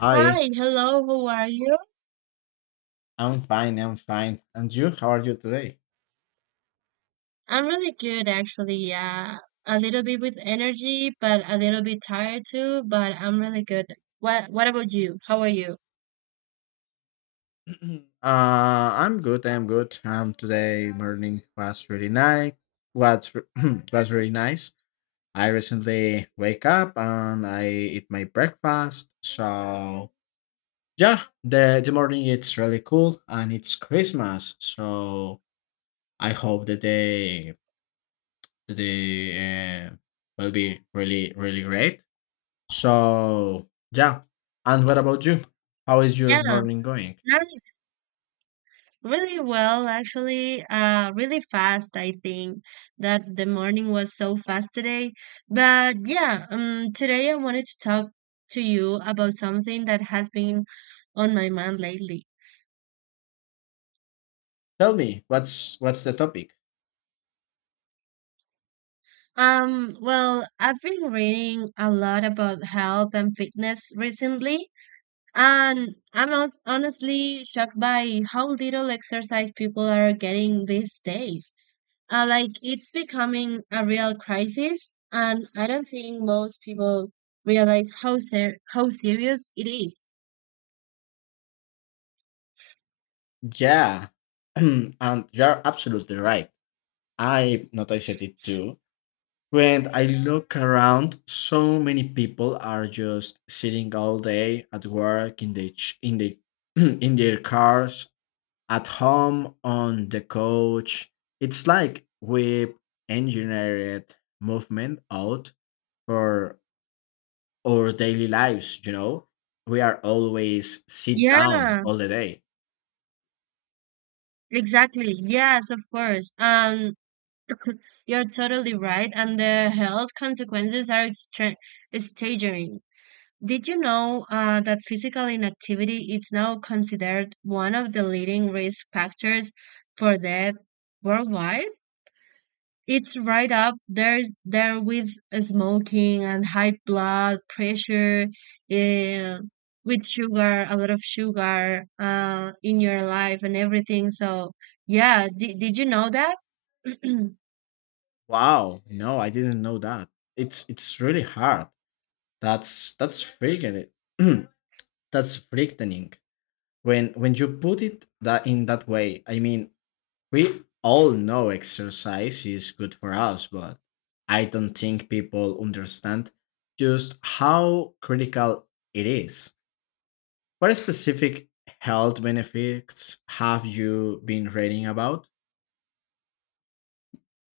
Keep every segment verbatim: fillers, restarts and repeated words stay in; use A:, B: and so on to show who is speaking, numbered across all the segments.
A: Hi.
B: Hi, hello, how are you?
A: I'm fine. I'm fine. And you? How are you today?
B: I'm really good actually. Yeah, a little bit with energy, but a little bit tired too, but I'm really good. What what about you? How are you?
A: uh, I'm good. I'm good. Um, today morning was really nice. Was re- was really nice. I recently wake up and I eat my breakfast. So yeah, the the morning it's really cool and it's Christmas. So I hope the day the day uh, will be really really great. So, yeah. And what about you? How is your
B: Yeah,
A: morning going?
B: nice. Really well actually. Uh, really fast, I think that the morning was so fast today. But yeah, um, today I wanted to talk to you about something that has been on my mind lately.
A: Tell me, what's what's the topic?
B: Um, well, I've been reading a lot about health and fitness recently, and I'm hos- honestly shocked by how little exercise people are getting these days. Uh, like, it's becoming a real crisis, and I don't think most people realize how ser how serious it is.
A: Yeah. And you're absolutely right. I noticed it too. When I look around, so many people are just sitting all day at work in the ch- in the in their cars, at home on the couch. It's like we engineered movement out for our daily lives, you know? We are always sit down
B: Yeah,
A: all the day.
B: exactly. Yes, of course. Um, you're totally right, and the health consequences are extra staggering. Did you know uh, that physical inactivity is now considered one of the leading risk factors for death worldwide? It's right up there, there with smoking and high blood pressure, uh, with sugar, a lot of sugar uh, in your life and everything. So, yeah, did, did you know that?
A: Wow, no, I didn't know that. It's it's really hard. That's that's freaking it. That's frightening. When when you put it that in that way, I mean, we all know exercise is good for us, but I don't think people understand just how critical it is. What specific health benefits have you been reading about?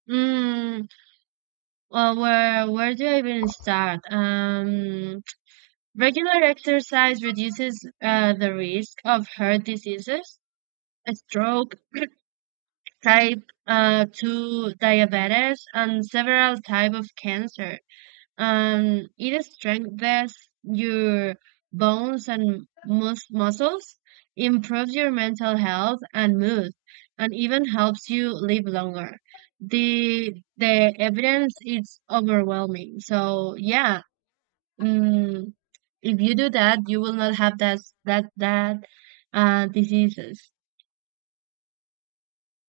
B: mm, well, where where do I even start? Um, Regular exercise reduces uh, the risk of heart diseases, a stroke, type uh, two diabetes, and several type of cancer. Um, it strengthens your bones and mus- muscles, improves your mental health and mood, and even helps you live longer. The the evidence is overwhelming. So yeah, mm if you do that, you will not have that that that uh, diseases.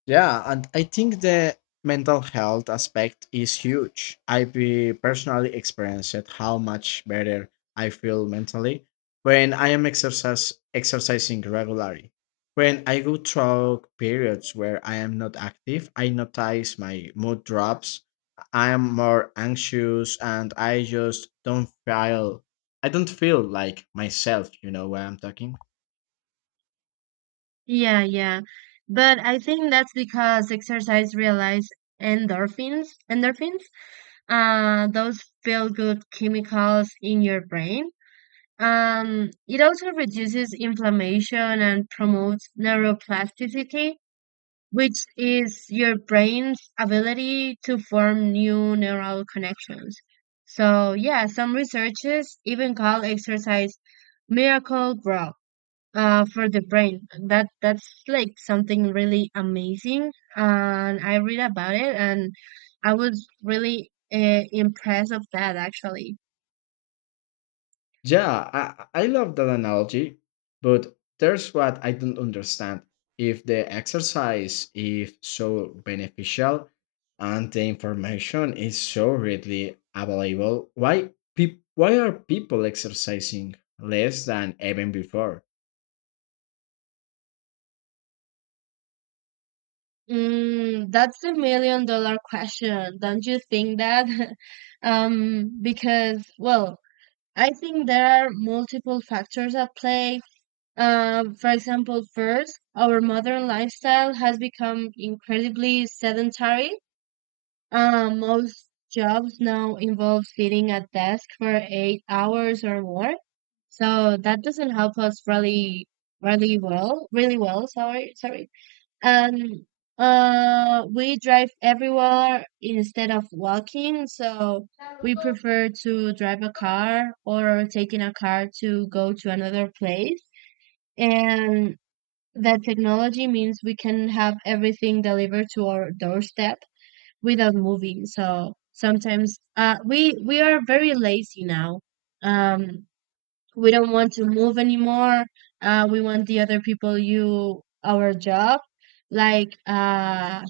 A: Yeah, and I think the mental health aspect is huge. I be personally experienced how much better I feel mentally when I am exercise exercising regularly. When I go through periods where I am not active, I notice my mood drops. I am more anxious and I just don't feel I don't feel like myself, you know where I'm talking?
B: Yeah, yeah. But I think that's because exercise realize endorphins, endorphins, uh, those feel good chemicals in your brain. Um, it also reduces inflammation and promotes neuroplasticity, which is your brain's ability to form new neural connections. So, yeah, some researchers even call exercise miracle bro uh, for the brain. That that's like something really amazing, and I read about it, and I was really uh, impressed of that actually.
A: Yeah, I, I love that analogy, but there's what I don't understand. If the exercise is so beneficial and the information is so readily available, why peop why are people exercising less than even before?
B: Mm, that's the million dollar question, don't you think that? um, because well, I think there are multiple factors at play. Uh, for example, first, our modern lifestyle has become incredibly sedentary. Uh, most jobs now involve sitting at desk for eight hours or more, so that doesn't help us really, really well, really well. Sorry, sorry, and uh we drive everywhere instead of walking, so we prefer to drive a car or taking a car to go to another place, and that technology means we can have everything delivered to our doorstep without moving. So sometimes uh we we are very lazy now. Um we don't want to move anymore. Uh we want the other people you our job, like uh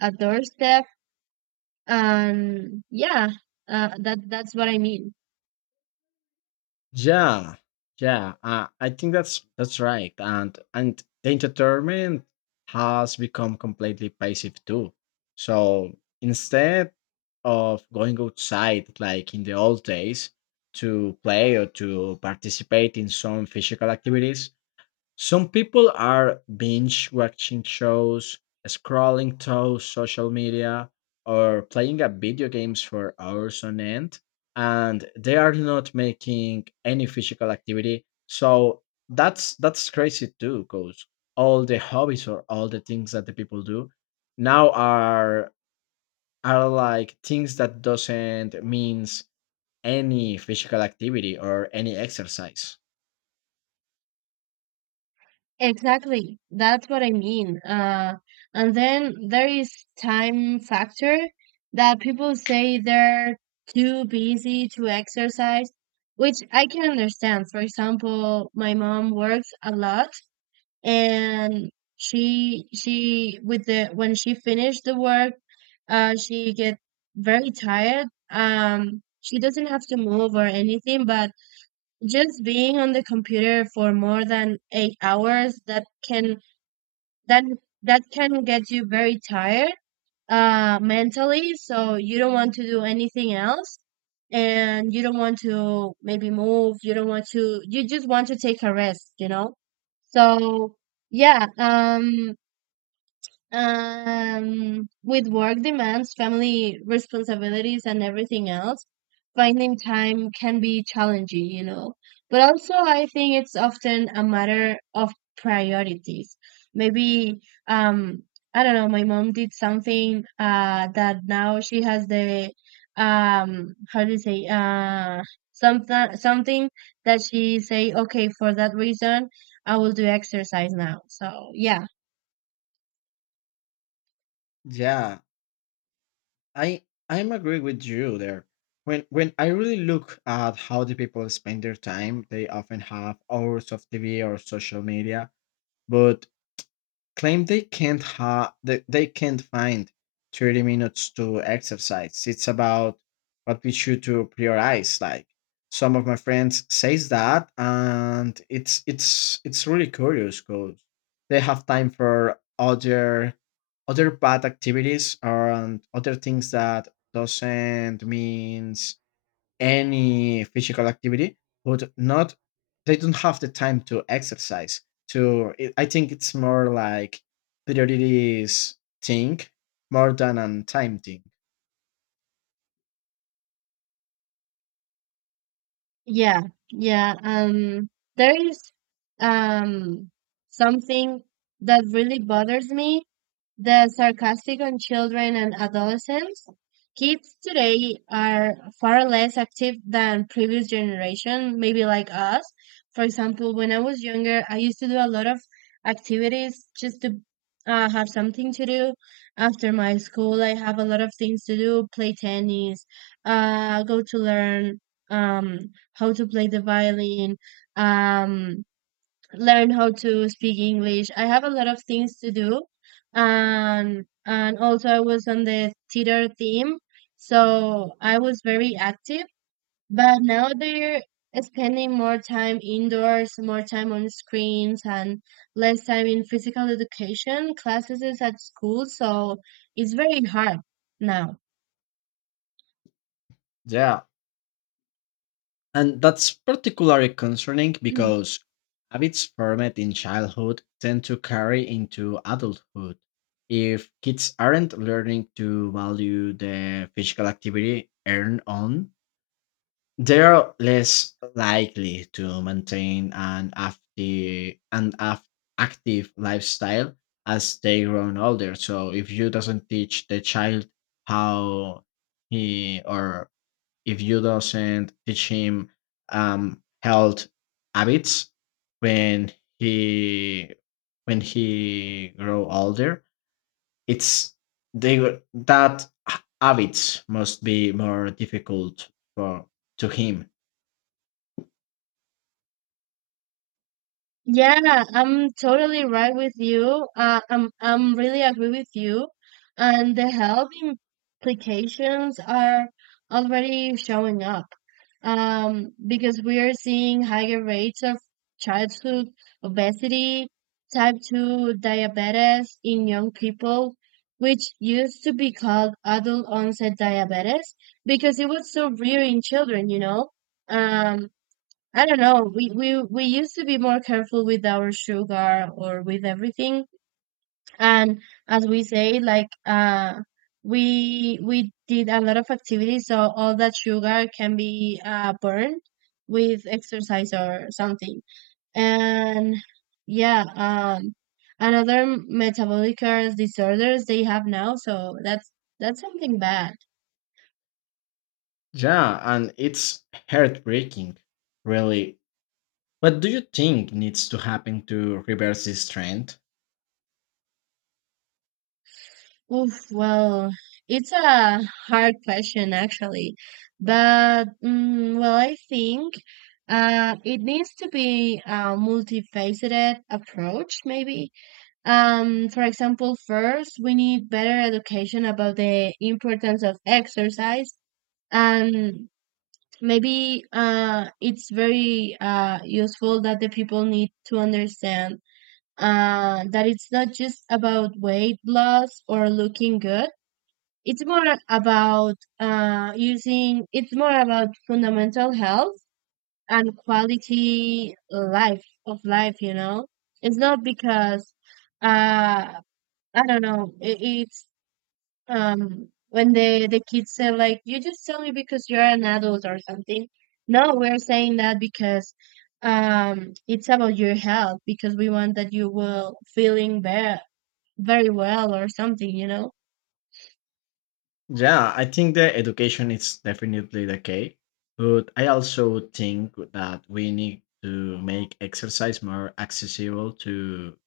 B: a doorstep, and yeah, uh, that that's what I mean.
A: Yeah, yeah, uh, I think that's that's right, and and the entertainment has become completely passive too. So instead of going outside like in the old days to play or to participate in some physical activities, some people are binge watching shows, scrolling through social media, or playing up video games for hours on end, and they are not making any physical activity. So that's that's crazy too, because all the hobbies or all the things that the people do now are are like things that doesn't means any physical activity or any exercise.
B: Exactly, that's what I mean. Uh, and then there is time factor that people say they're too busy to exercise, which I can understand. For example, my mom works a lot, and she she with the when she finished the work, uh she get very tired. Um she doesn't have to move or anything, but just being on the computer for more than eight hours, that can that that can get you very tired uh mentally, so you don't want to do anything else, and you don't want to maybe move, you don't want to, you just want to take a rest you know So yeah, um um, with work demands, family responsibilities, and everything else, finding time can be challenging, you know. But also, I think it's often a matter of priorities. Maybe, um, I don't know, my mom did something uh, that now she has the, um, how do you say, uh, something, something that she say, okay, for that reason, I will do exercise now. So, yeah.
A: Yeah, I I'm agree with you there. When when I really look at how the people spend their time, they often have hours of T V or social media, but claim they can't ha- that they can't find thirty minutes to exercise. It's about what we should to prioritize. Like some of my friends says that, and it's it's it's really curious because they have time for other other bad activities and other things that doesn't means any physical activity but not they don't have the time to exercise to it. I think it's more like priorities thing more than a time thing.
B: Yeah, yeah. Um, there is um something that really bothers me, the sarcastic on children and adolescents. Kids today are far less active than previous generation, maybe like us. For example, when I was younger, I used to do a lot of activities just to uh, have something to do after my school. I have a lot of things to do, play tennis, uh, go to learn. Um, how to play the violin, um, learn how to speak English. I have a lot of things to do, and and also I was on the theater team, so I was very active. But now they're spending more time indoors, more time on screens, and less time in physical education classes at school. So it's very hard now.
A: Yeah, and that's particularly concerning because habits formed in childhood tend to carry into adulthood. If kids aren't learning to value the physical activity earned on, they're less likely to maintain an active, an af- active lifestyle as they grown older. So if you doesn't teach the child how he or if you doesn't teach him um, health habits when he when he grow older, it's they w- that h- habits must be more difficult for to him.
B: Yeah, I'm totally right with you. Uh, I'm I'm really agree with you, and the health implications are already showing up. Um, because we are seeing higher rates of childhood obesity, type two diabetes in young people, which used to be called adult onset diabetes because it was so rare in children, you know. Um, I don't know. We we we used to be more careful with our sugar or with everything. And as we say, like uh we we did a lot of activities, so all that sugar can be uh burned with exercise or something. And yeah, um another metabolic disorders they have now, so that's that's something bad.
A: Yeah, and it's heartbreaking, really. What do you think needs to happen to reverse this trend?
B: Oof, well, it's a hard question actually, but mm, well, I think uh, it needs to be a multifaceted approach, maybe. Um, for example, first we need better education about the importance of exercise, and maybe uh, it's very uh, useful that the people need to understand uh, that it's not just about weight loss or looking good. It's more about uh, using, it's more about fundamental health and quality life of life, you know? It's not because, uh, I don't know, it, it's um, when the, the kids say, like, you just tell me because you're an adult or something. No, we're saying that because um, it's about your health, because we want that you will feeling better, very well or something, you know?
A: Yeah, I think the education is definitely the key, but I also think that we need to make exercise more accessible to,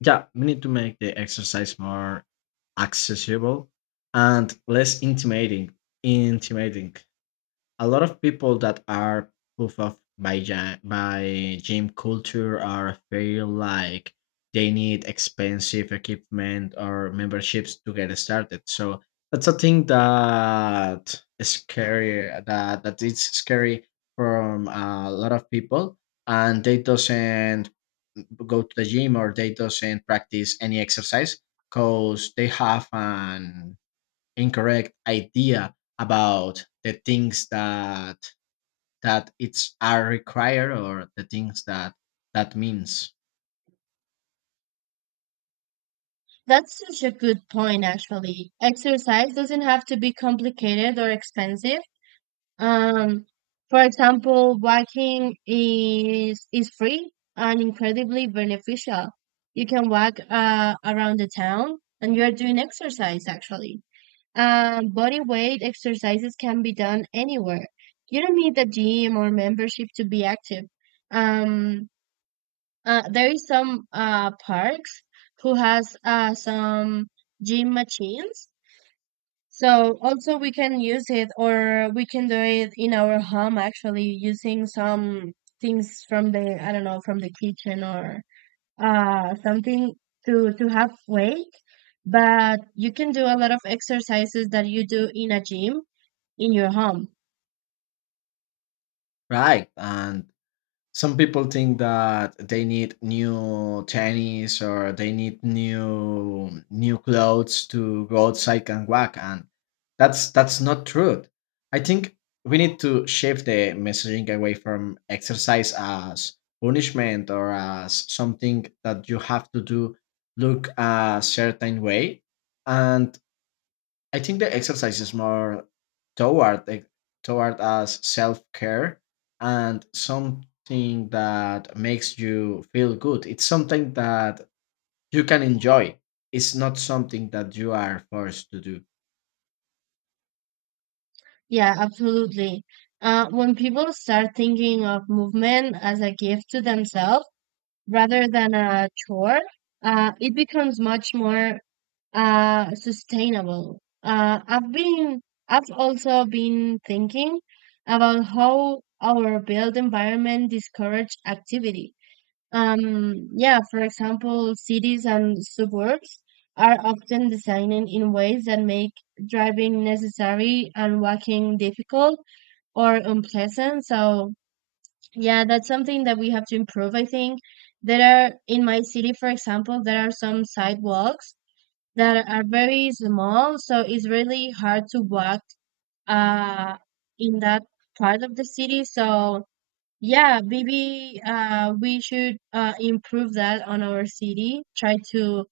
A: yeah, we need to make the exercise more accessible and less intimidating, intimidating. A lot of people that are proof of by ja- by gym culture are feel like they need expensive equipment or memberships to get started. So that's a thing that is scary. That that is scary from a lot of people, and they doesn't go to the gym or they doesn't practice any exercise because they have an incorrect idea about the things that that it's are required or the things that that means.
B: That's such a good point, actually. Exercise doesn't have to be complicated or expensive. Um, for example, walking is is free and incredibly beneficial. You can walk uh, around the town, and you're doing exercise actually. Um, body weight exercises can be done anywhere. You don't need a gym or membership to be active. Um, uh, there is some uh, parks who has uh, some gym machines. So also we can use it or we can do it in our home actually using some things from the, I don't know, from the kitchen or uh, something to to have weight. But you can do a lot of exercises that you do in a gym in your home.
A: Right, and some people think that they need new tennis or they need new new clothes to go outside and walk, and that's that's not true. I think we need to shift the messaging away from exercise as punishment or as something that you have to do look a certain way, and I think the exercise is more toward like, toward us self care and something that makes you feel good. It's something that you can enjoy. It's not something that you are forced to do.
B: Yeah, absolutely. Uh, when people start thinking of movement as a gift to themselves, rather than a chore, uh, it becomes much more uh, sustainable. Uh, I've been, I've also been thinking about how our built environment discourage activity. Um, yeah, for example, cities and suburbs are often designed in ways that make driving necessary and walking difficult or unpleasant. So yeah, that's something that we have to improve, I think. There are, in my city, for example, there are some sidewalks that are very small, so it's really hard to walk uh in that part of the city. So yeah, maybe uh we should uh improve that on our city, try to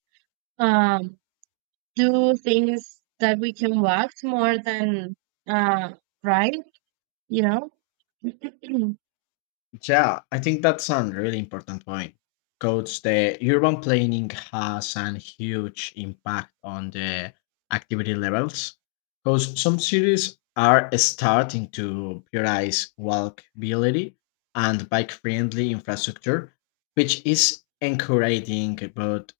B: um do things that we can walk more than uh ride, you know?
A: Yeah, I think that's a really important point. Coach, the urban planning has a huge impact on the activity levels. Because some cities are starting to prioritize walkability and bike friendly infrastructure, which is encouraging. But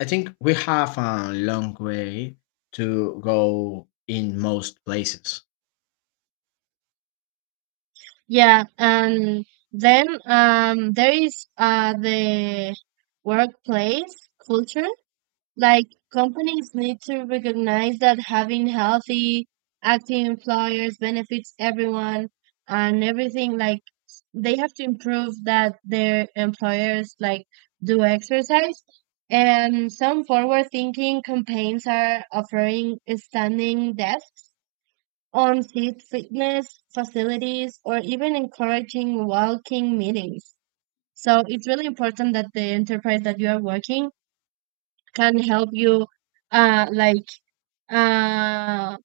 A: I think we have a long way to go in most places.
B: Yeah, and then um, there is uh, the workplace culture. Like companies need to recognize that having healthy, active employers benefits everyone and everything. Like they have to improve that their employers like do exercise. And some forward-thinking campaigns are offering standing desks on seat fitness facilities or even encouraging walking meetings. So it's really important that the enterprise that you are working can help you, uh, like uh,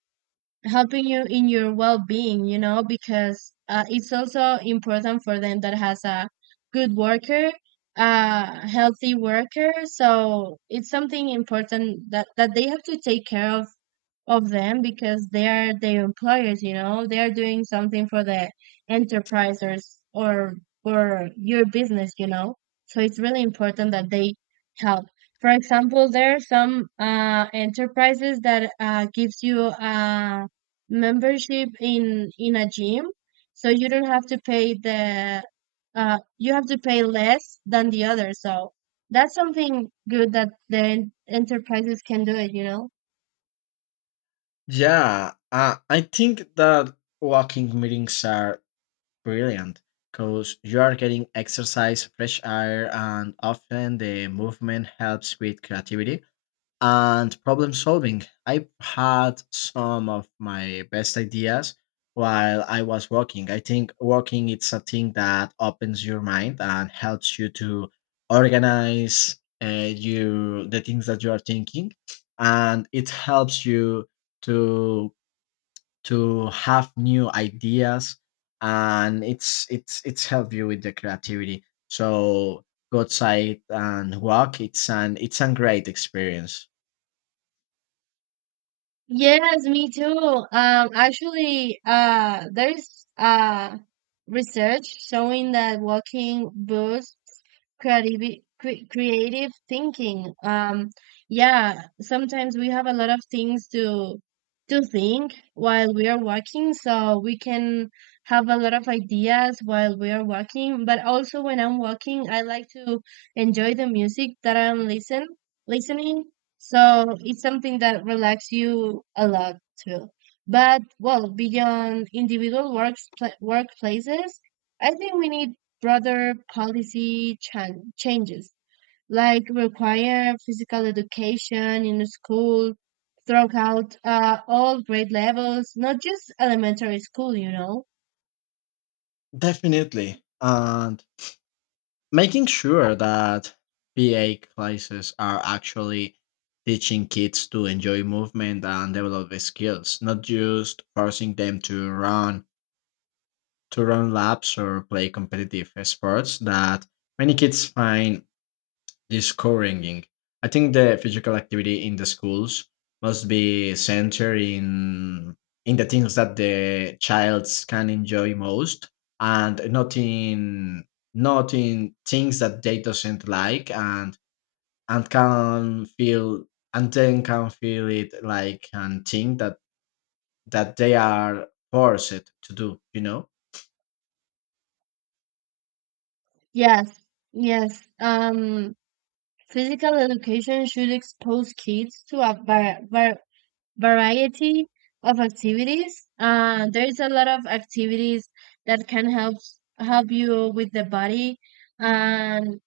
B: helping you in your well-being. You know, because uh, it's also important for them that has a good worker, uh, healthy worker. So it's something important that that they have to take care of of them, because they are their employers, you know, they are doing something for the enterprises or or for your business, you know. So it's really important that they help. For example, there are some uh, enterprises that uh, gives you a membership in in a gym, so you don't have to pay the uh, you have to pay less than the other. So that's something good that the en- enterprises can do it, you know.
A: Yeah, uh, I think that walking meetings are brilliant, because you are getting exercise, fresh air, and often the movement helps with creativity and problem solving. I've had some of my best ideas while I was walking. I think walking it's a thing that opens your mind and helps you to organize uh, you the things that you are thinking, and it helps you to to have new ideas, and it's it's it's help you with the creativity. So go outside and walk, it's an it's a great experience.
B: Yes, me too. Um, actually, uh, there's uh research showing that walking boosts creative cre creative thinking. Um, yeah, sometimes we have a lot of things to to think while we are walking, so we can have a lot of ideas while we are walking. But also, when I'm walking, I like to enjoy the music that I'm listen listening, so it's something that relaxes you a lot too. But well, beyond individual works pla- workplaces, I think we need broader policy chan changes, like require physical education in school throughout uh, all grade levels, not just elementary school, you know.
A: Definitely, and making sure that pa classes are actually teaching kids to enjoy movement and develop the skills, not just forcing them to run to run laps or play competitive sports that many kids find this co-ringing. I think the physical activity in the schools must be centered in in the things that the childs can enjoy most, and not in not in things that they doesn't like, and and can feel and then can feel it like and think that that they are forced to do. You know?
B: Yes, yes. Um, physical education should expose kids to a var- var- variety of activities. Uh, there's a lot of activities that can help help you with the body. And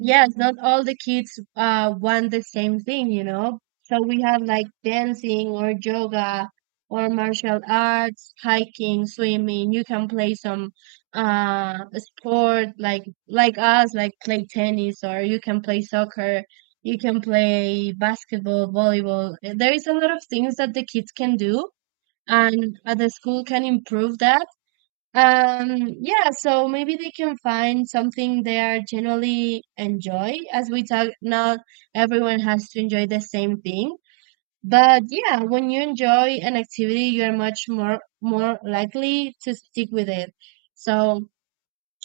B: yes, not all the kids uh want the same thing, you know. So we have like dancing or yoga or martial arts, hiking, swimming. You can play some uh sport like like us, like play tennis, or you can play soccer, you can play basketball, volleyball. There is a lot of things that the kids can do, and uh, the school can improve that. um, yeah, so maybe they can find something they are generally enjoy. As we talk, not everyone has to enjoy the same thing. But yeah, when you enjoy an activity, you're much more more likely to stick with it. So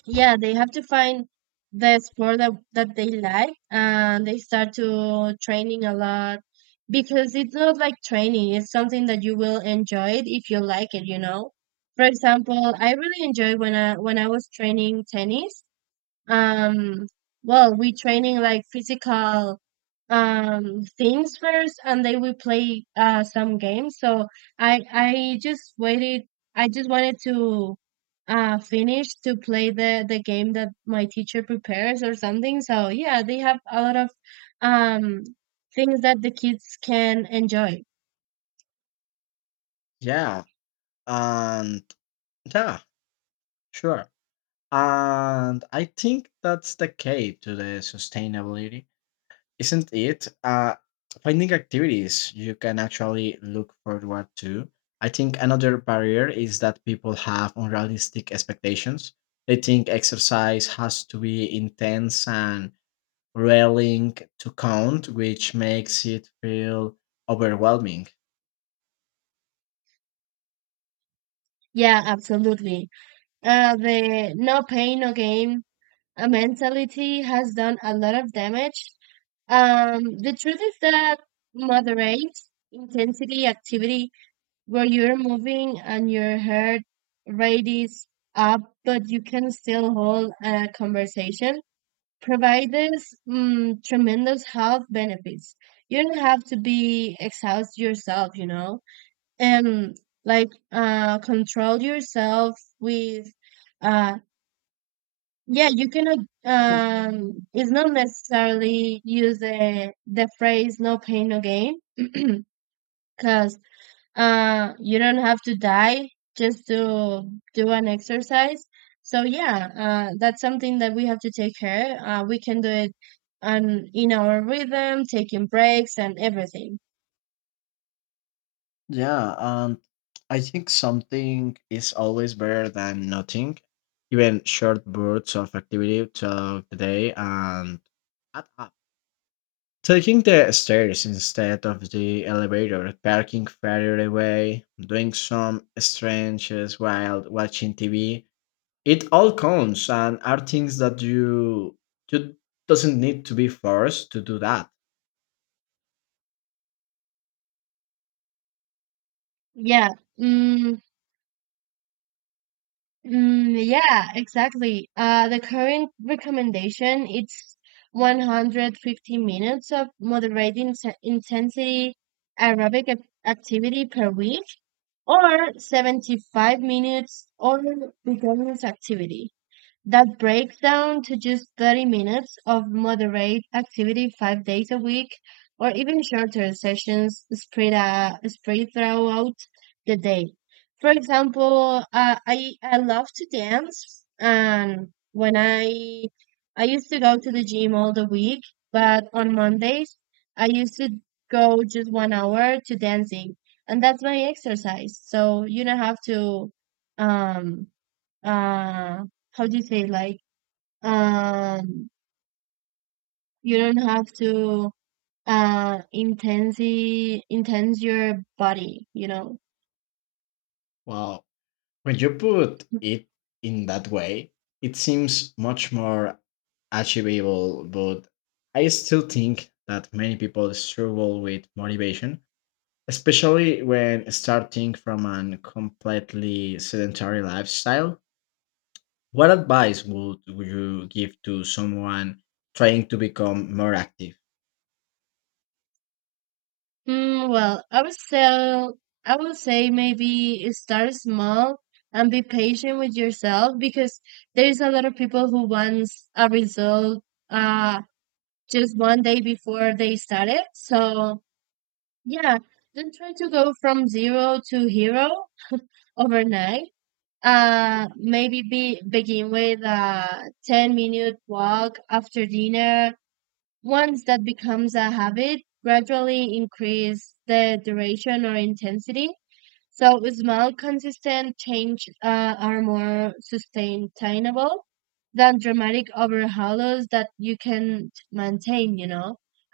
B: yeah, they have to find the sport that, that they like, and they start to training a lot, because it's not like training, it's something that you will enjoy it if you like it, you know. For example, I really enjoyed when i when i was training tennis. um well, we training like physical um things first, and then we play uh some games. So i i just waited i just wanted to uh finish to play the the game that my teacher prepares or something. So yeah, they have a lot of um things that the kids can enjoy.
A: Yeah. And yeah. Sure. And I think that's the key to the sustainability, isn't it? Uh, finding activities you can actually look forward to. I think another barrier is that people have unrealistic expectations. They think exercise has to be intense and railing to count, which makes it feel overwhelming.
B: Yeah, absolutely. Uh the no pain no gain uh, mentality has done a lot of damage. Um, the truth is that moderate intensity activity where you're moving and your heart rate is up, but you can still hold a conversation, provides mm, tremendous health benefits. You don't have to be exhaust yourself, you know, and like uh, control yourself with uh, yeah, you cannot. Um, it's not necessarily use the the phrase "no pain, no gain," because uh, you don't have to die just to do an exercise. So yeah, uh, that's something that we have to take care. Uh, we can do it on in our rhythm, taking breaks and everything.
A: Yeah, and I think something is always better than nothing. Even short bursts of activity throughout the day and add up. Taking the stairs instead of the elevator, parking further away, doing some stretches while watching T V. It all counts and are things that you you doesn't need to be forced to do that.
B: Yeah. mm, Mm, yeah, exactly. Uh, the current recommendation it's one hundred fifty minutes of moderate inse- intensity aerobic ac- activity per week, or seventy-five minutes or vigorous activity. That breaks down to just thirty minutes of moderate activity five days a week, or even shorter sessions spread, uh, spread throughout the day. For example, uh, I, I love to dance, and when I I used to go to the gym all the week, but on Mondays, I used to go just one hour to dancing, and that's my exercise. So you don't have to um uh how do you say, like, um you don't have to uh intensi intense your body, you know.
A: Wow. When you put it in that way, it seems much more achievable, but I still think that many people struggle with motivation, especially when starting from a completely sedentary lifestyle. What advice would you give to someone trying to become more active?
B: Mm, well, i would say i would say maybe start small and be patient with yourself, because there's a lot of people who wants a result uh just one day before they start it. So yeah, don't try to go from zero to hero overnight. Uh, maybe be, begin with a ten minute walk after dinner. Once that becomes a habit, gradually increase the duration or intensity. So small, consistent change uh, are more sustainable than dramatic overhauls that you can maintain, you know.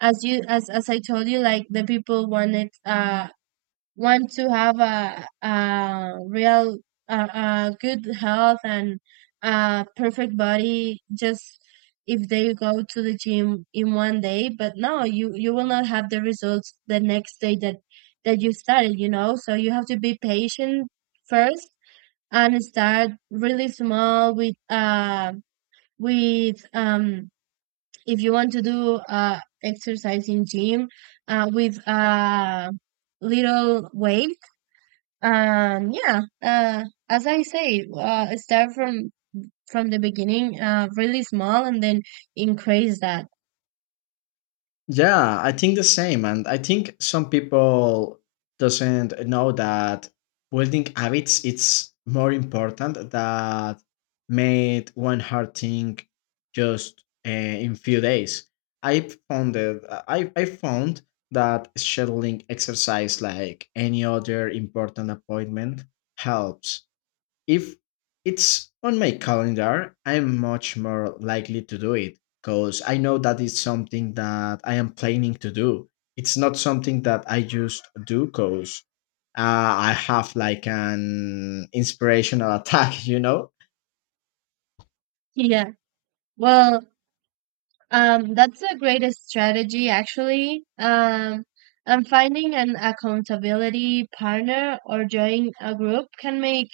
B: As you as as I told you, like the people wanted uh want to have a, a real a, a good health and a perfect body just if they go to the gym in one day. But no, you you will not have the results the next day that that you started, you know. So you have to be patient first, and start really small with uh with um if you want to do uh exercise in gym uh with uh little weight. Um, yeah, uh, as I say, uh, start from from the beginning, uh, really small, and then increase that.
A: Yeah, I think the same, and I think some people doesn't know that building habits it's more important that made one hard thing just uh, in few days. I found that I I found that scheduling exercise like any other important appointment helps if it's on my calendar. I'm much more likely to do it because I know that it's something that I am planning to do. It's not something that I just do because uh, I have like an inspirational attack, you know?
B: Yeah. Well, Um, that's a great strategy, actually. Um, and finding an accountability partner or join a group can make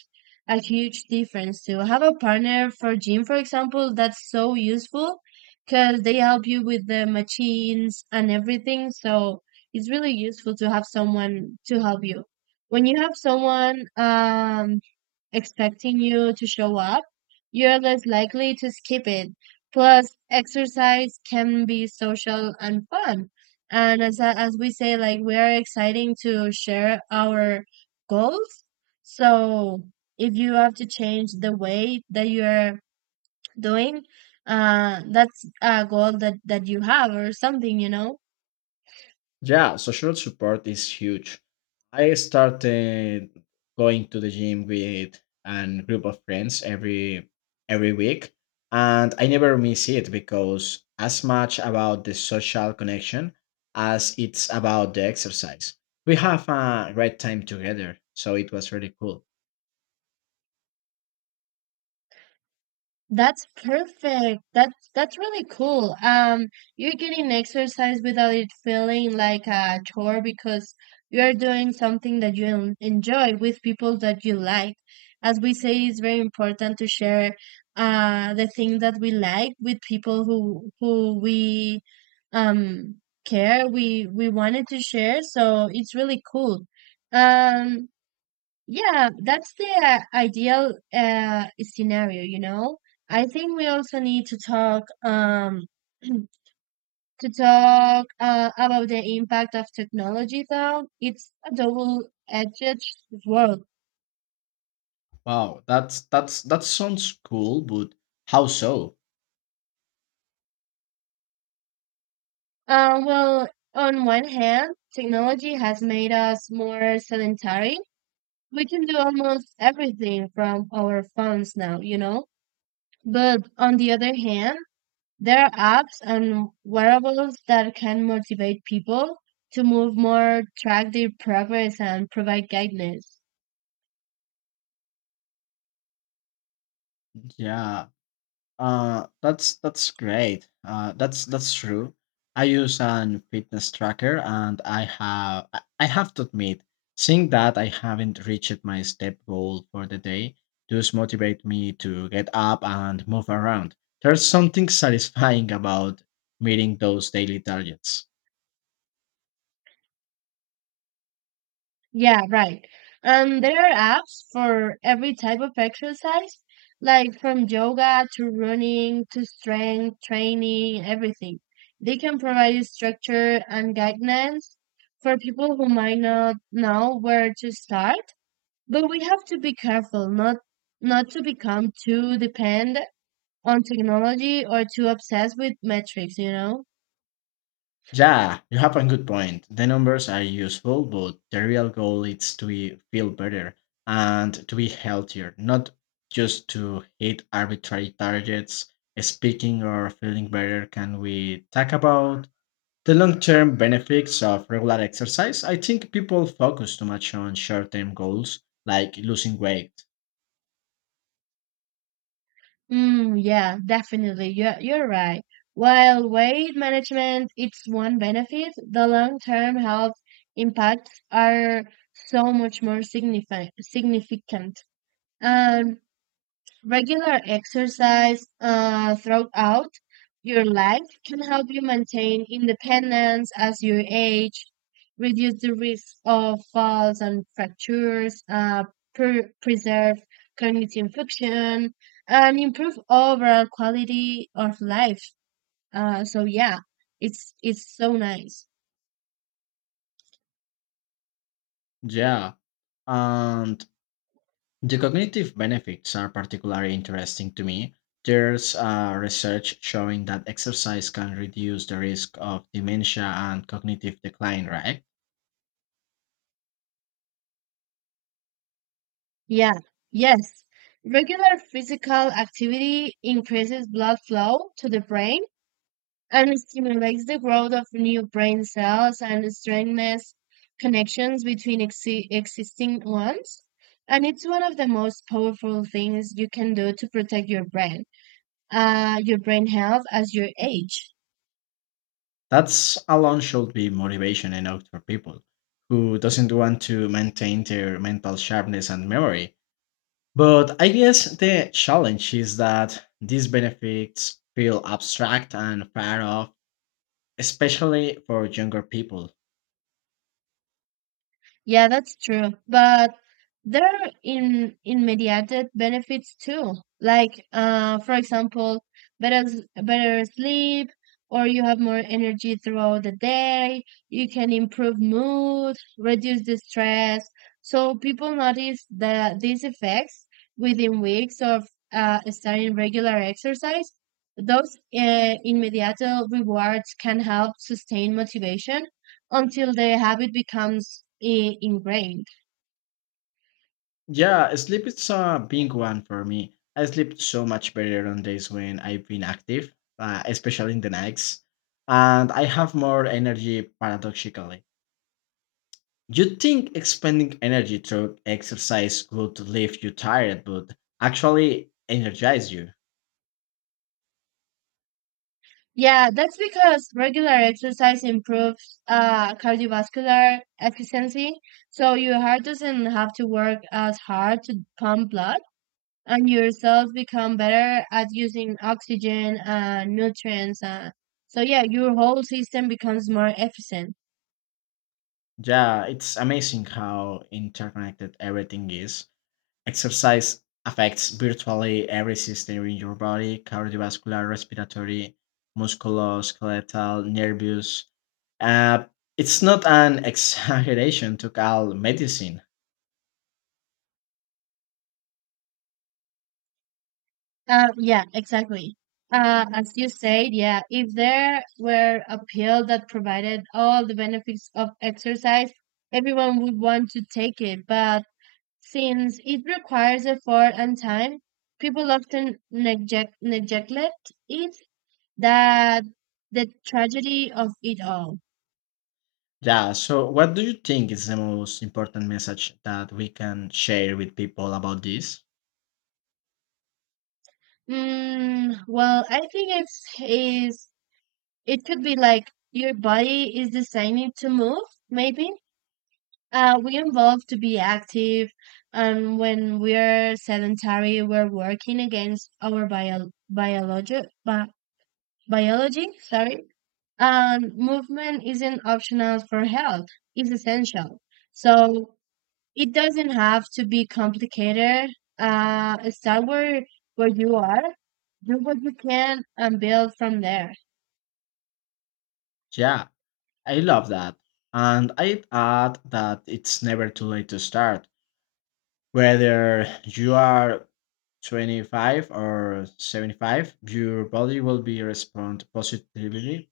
B: a huge difference too. Have a partner for gym, for example, that's so useful because they help you with the machines and everything. So it's really useful to have someone to help you. When you have someone um, expecting you to show up, you're less likely to skip it. Plus, exercise can be social and fun. And as I- as we say, like we are exciting to share our goals. So if you have to change the way that you're doing, uh, that's a goal that that you have or something, you know.
A: Yeah, social support is huge. I started going to the gym with a group of friends every every week, and I never miss it because as much about the social connection as it's about the exercise. We have a great time together, so it was really cool.
B: That's perfect. That's that's really cool. Um, you're getting exercise without it feeling like a chore, because you're doing something that you en- enjoy with people that you like. As we say, it's very important to share uh the thing that we like with people who who we um care we we wanted to share. So it's really cool. Um, yeah, that's the uh, ideal uh, scenario, you know. I think we also need to talk um to talk uh, about the impact of technology, though. It's a double-edged sword.
A: Wow, that's that's that sounds cool, but how so?
B: Uh, well, on one hand, technology has made us more sedentary. We can do almost everything from our phones now, you know. But on the other hand, there are apps and wearables that can motivate people to move more, track their progress, and provide guidance.
A: Yeah. Uh, that's that's great. Uh, that's that's true. I use an fitness tracker, and I have I I have to admit, seeing that I haven't reached my step goal for the day does motivate me to get up and move around. There's something satisfying about meeting those daily targets.
B: Yeah, right. And there are apps for every type of exercise, like from yoga to running to strength training, everything. They can provide structure and guidance for people who might not know where to start. But we have to be careful not not to become too dependent on technology or too obsessed with metrics, you know?
A: Yeah, you have a good point. The numbers are useful, but the real goal is to be- feel better and to be healthier, not just to hit arbitrary targets. Speaking or feeling better, can we talk about the long term benefits of regular exercise? I think people focus too much on short term goals like losing weight.
B: Mm, yeah, definitely. You're, you're right. While weight management it's one benefit, the long-term health impacts are so much more signifi significant. Um, Regular exercise uh, throughout your life can help you maintain independence as you age, reduce the risk of falls and fractures, uh, pre- preserve cognitive function, and improve overall quality of life. Uh, so yeah, it's it's so nice.
A: Yeah. And the cognitive benefits are particularly interesting to me. There's uh, research showing that exercise can reduce the risk of dementia and cognitive decline, right?
B: Yeah. Yes. Regular physical activity increases blood flow to the brain, and it stimulates the growth of new brain cells and strengthens connections between exi- existing ones. And it's one of the most powerful things you can do to protect your brain, uh, your brain health as you age.
A: That's alone should be motivation enough for people who doesn't want to maintain their mental sharpness and memory. But I guess the challenge is that these benefits feel abstract and far off, especially for younger people.
B: Yeah, that's true. But there are in immediate benefits too. Like uh for example, better s- better sleep, or you have more energy throughout the day, you can improve mood, reduce the stress. So people notice that these effects within weeks of uh, starting regular exercise. Those uh, immediate rewards can help sustain motivation until the habit becomes i- ingrained.
A: Yeah, sleep is a big one for me. I sleep so much better on days when I've been active, uh, especially in the nights, and I have more energy paradoxically. You think expending energy through exercise would leave you tired, but actually energize you.
B: Yeah, that's because regular exercise improves uh, cardiovascular efficiency, so your heart doesn't have to work as hard to pump blood, and your cells become better at using oxygen and nutrients. Uh, so yeah, your whole system becomes more efficient.
A: Yeah, it's amazing how interconnected everything is. Exercise affects virtually every system in your body cardiovascular, respiratory, musculoskeletal, nervous. Uh, it's not an exaggeration to call medicine.
B: Uh, yeah, exactly. Uh, as you said, yeah, if there were a pill that provided all the benefits of exercise, everyone would want to take it. But since it requires effort and time, people often neglect neglect it. That the tragedy of it all.
A: Yeah, so what do you think is the most important message that we can share with people about this?
B: Mm, well, I think it's is it could be like your body is designed to move, maybe. Uh, we evolve to be active, and when we're sedentary, we're working against our bio biology. Bi Biology, sorry. And movement isn't optional for health; it's essential. So it doesn't have to be complicated. Uh, start where where you are, do what you can, and build from there.
A: Yeah, I love that. And I'd add that it's never too late to start. Whether you are twenty-five or seventy-five, your body will be respond positively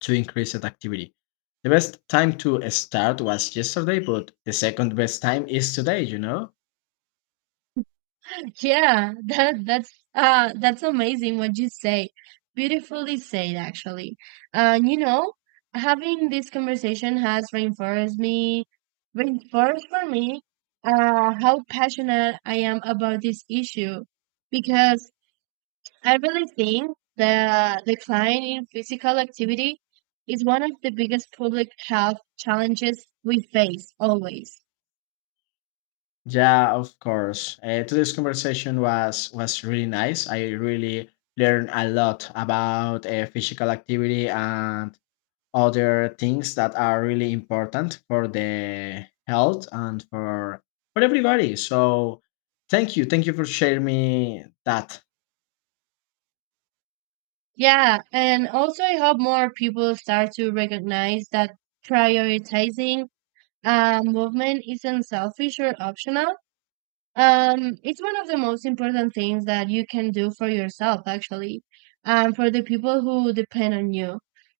A: to increased activity. The best time to start was yesterday, but the second best time is today, you know?
B: Yeah, that that's uh that's amazing what you say. Beautifully said, actually. And you know, having this conversation has reinforced me reinforced for me uh how passionate I am about this issue, because I really think the decline in physical activity is one of the biggest public health challenges we face always.
A: Yeah, of course. Uh, today's conversation was was really nice. I really learned a lot about uh, physical activity and other things that are really important for the health and for for everybody. So thank you thank you for sharing me that.
B: Yeah, and also I hope more people start to recognize that prioritizing uh, movement isn't selfish or optional. Um, it's one of the most important things that you can do for yourself, actually, and for the people who depend on you.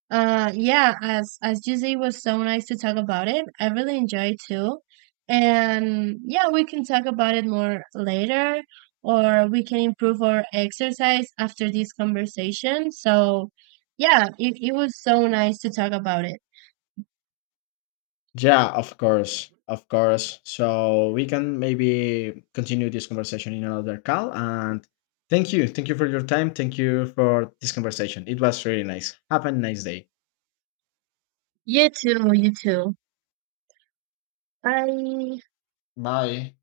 B: Uh, yeah, as as you say, it was so nice to talk about it. I really enjoy it too, and yeah, we can talk about it more later, or we can improve our exercise after this conversation. So yeah, it, it was so nice to talk about it.
A: Yeah, of course, of course. So we can maybe continue this conversation in another call, and thank you thank you for your time. Thank you for this conversation. It was really nice. Have a nice day.
B: You too, you too. Bye.
A: Bye.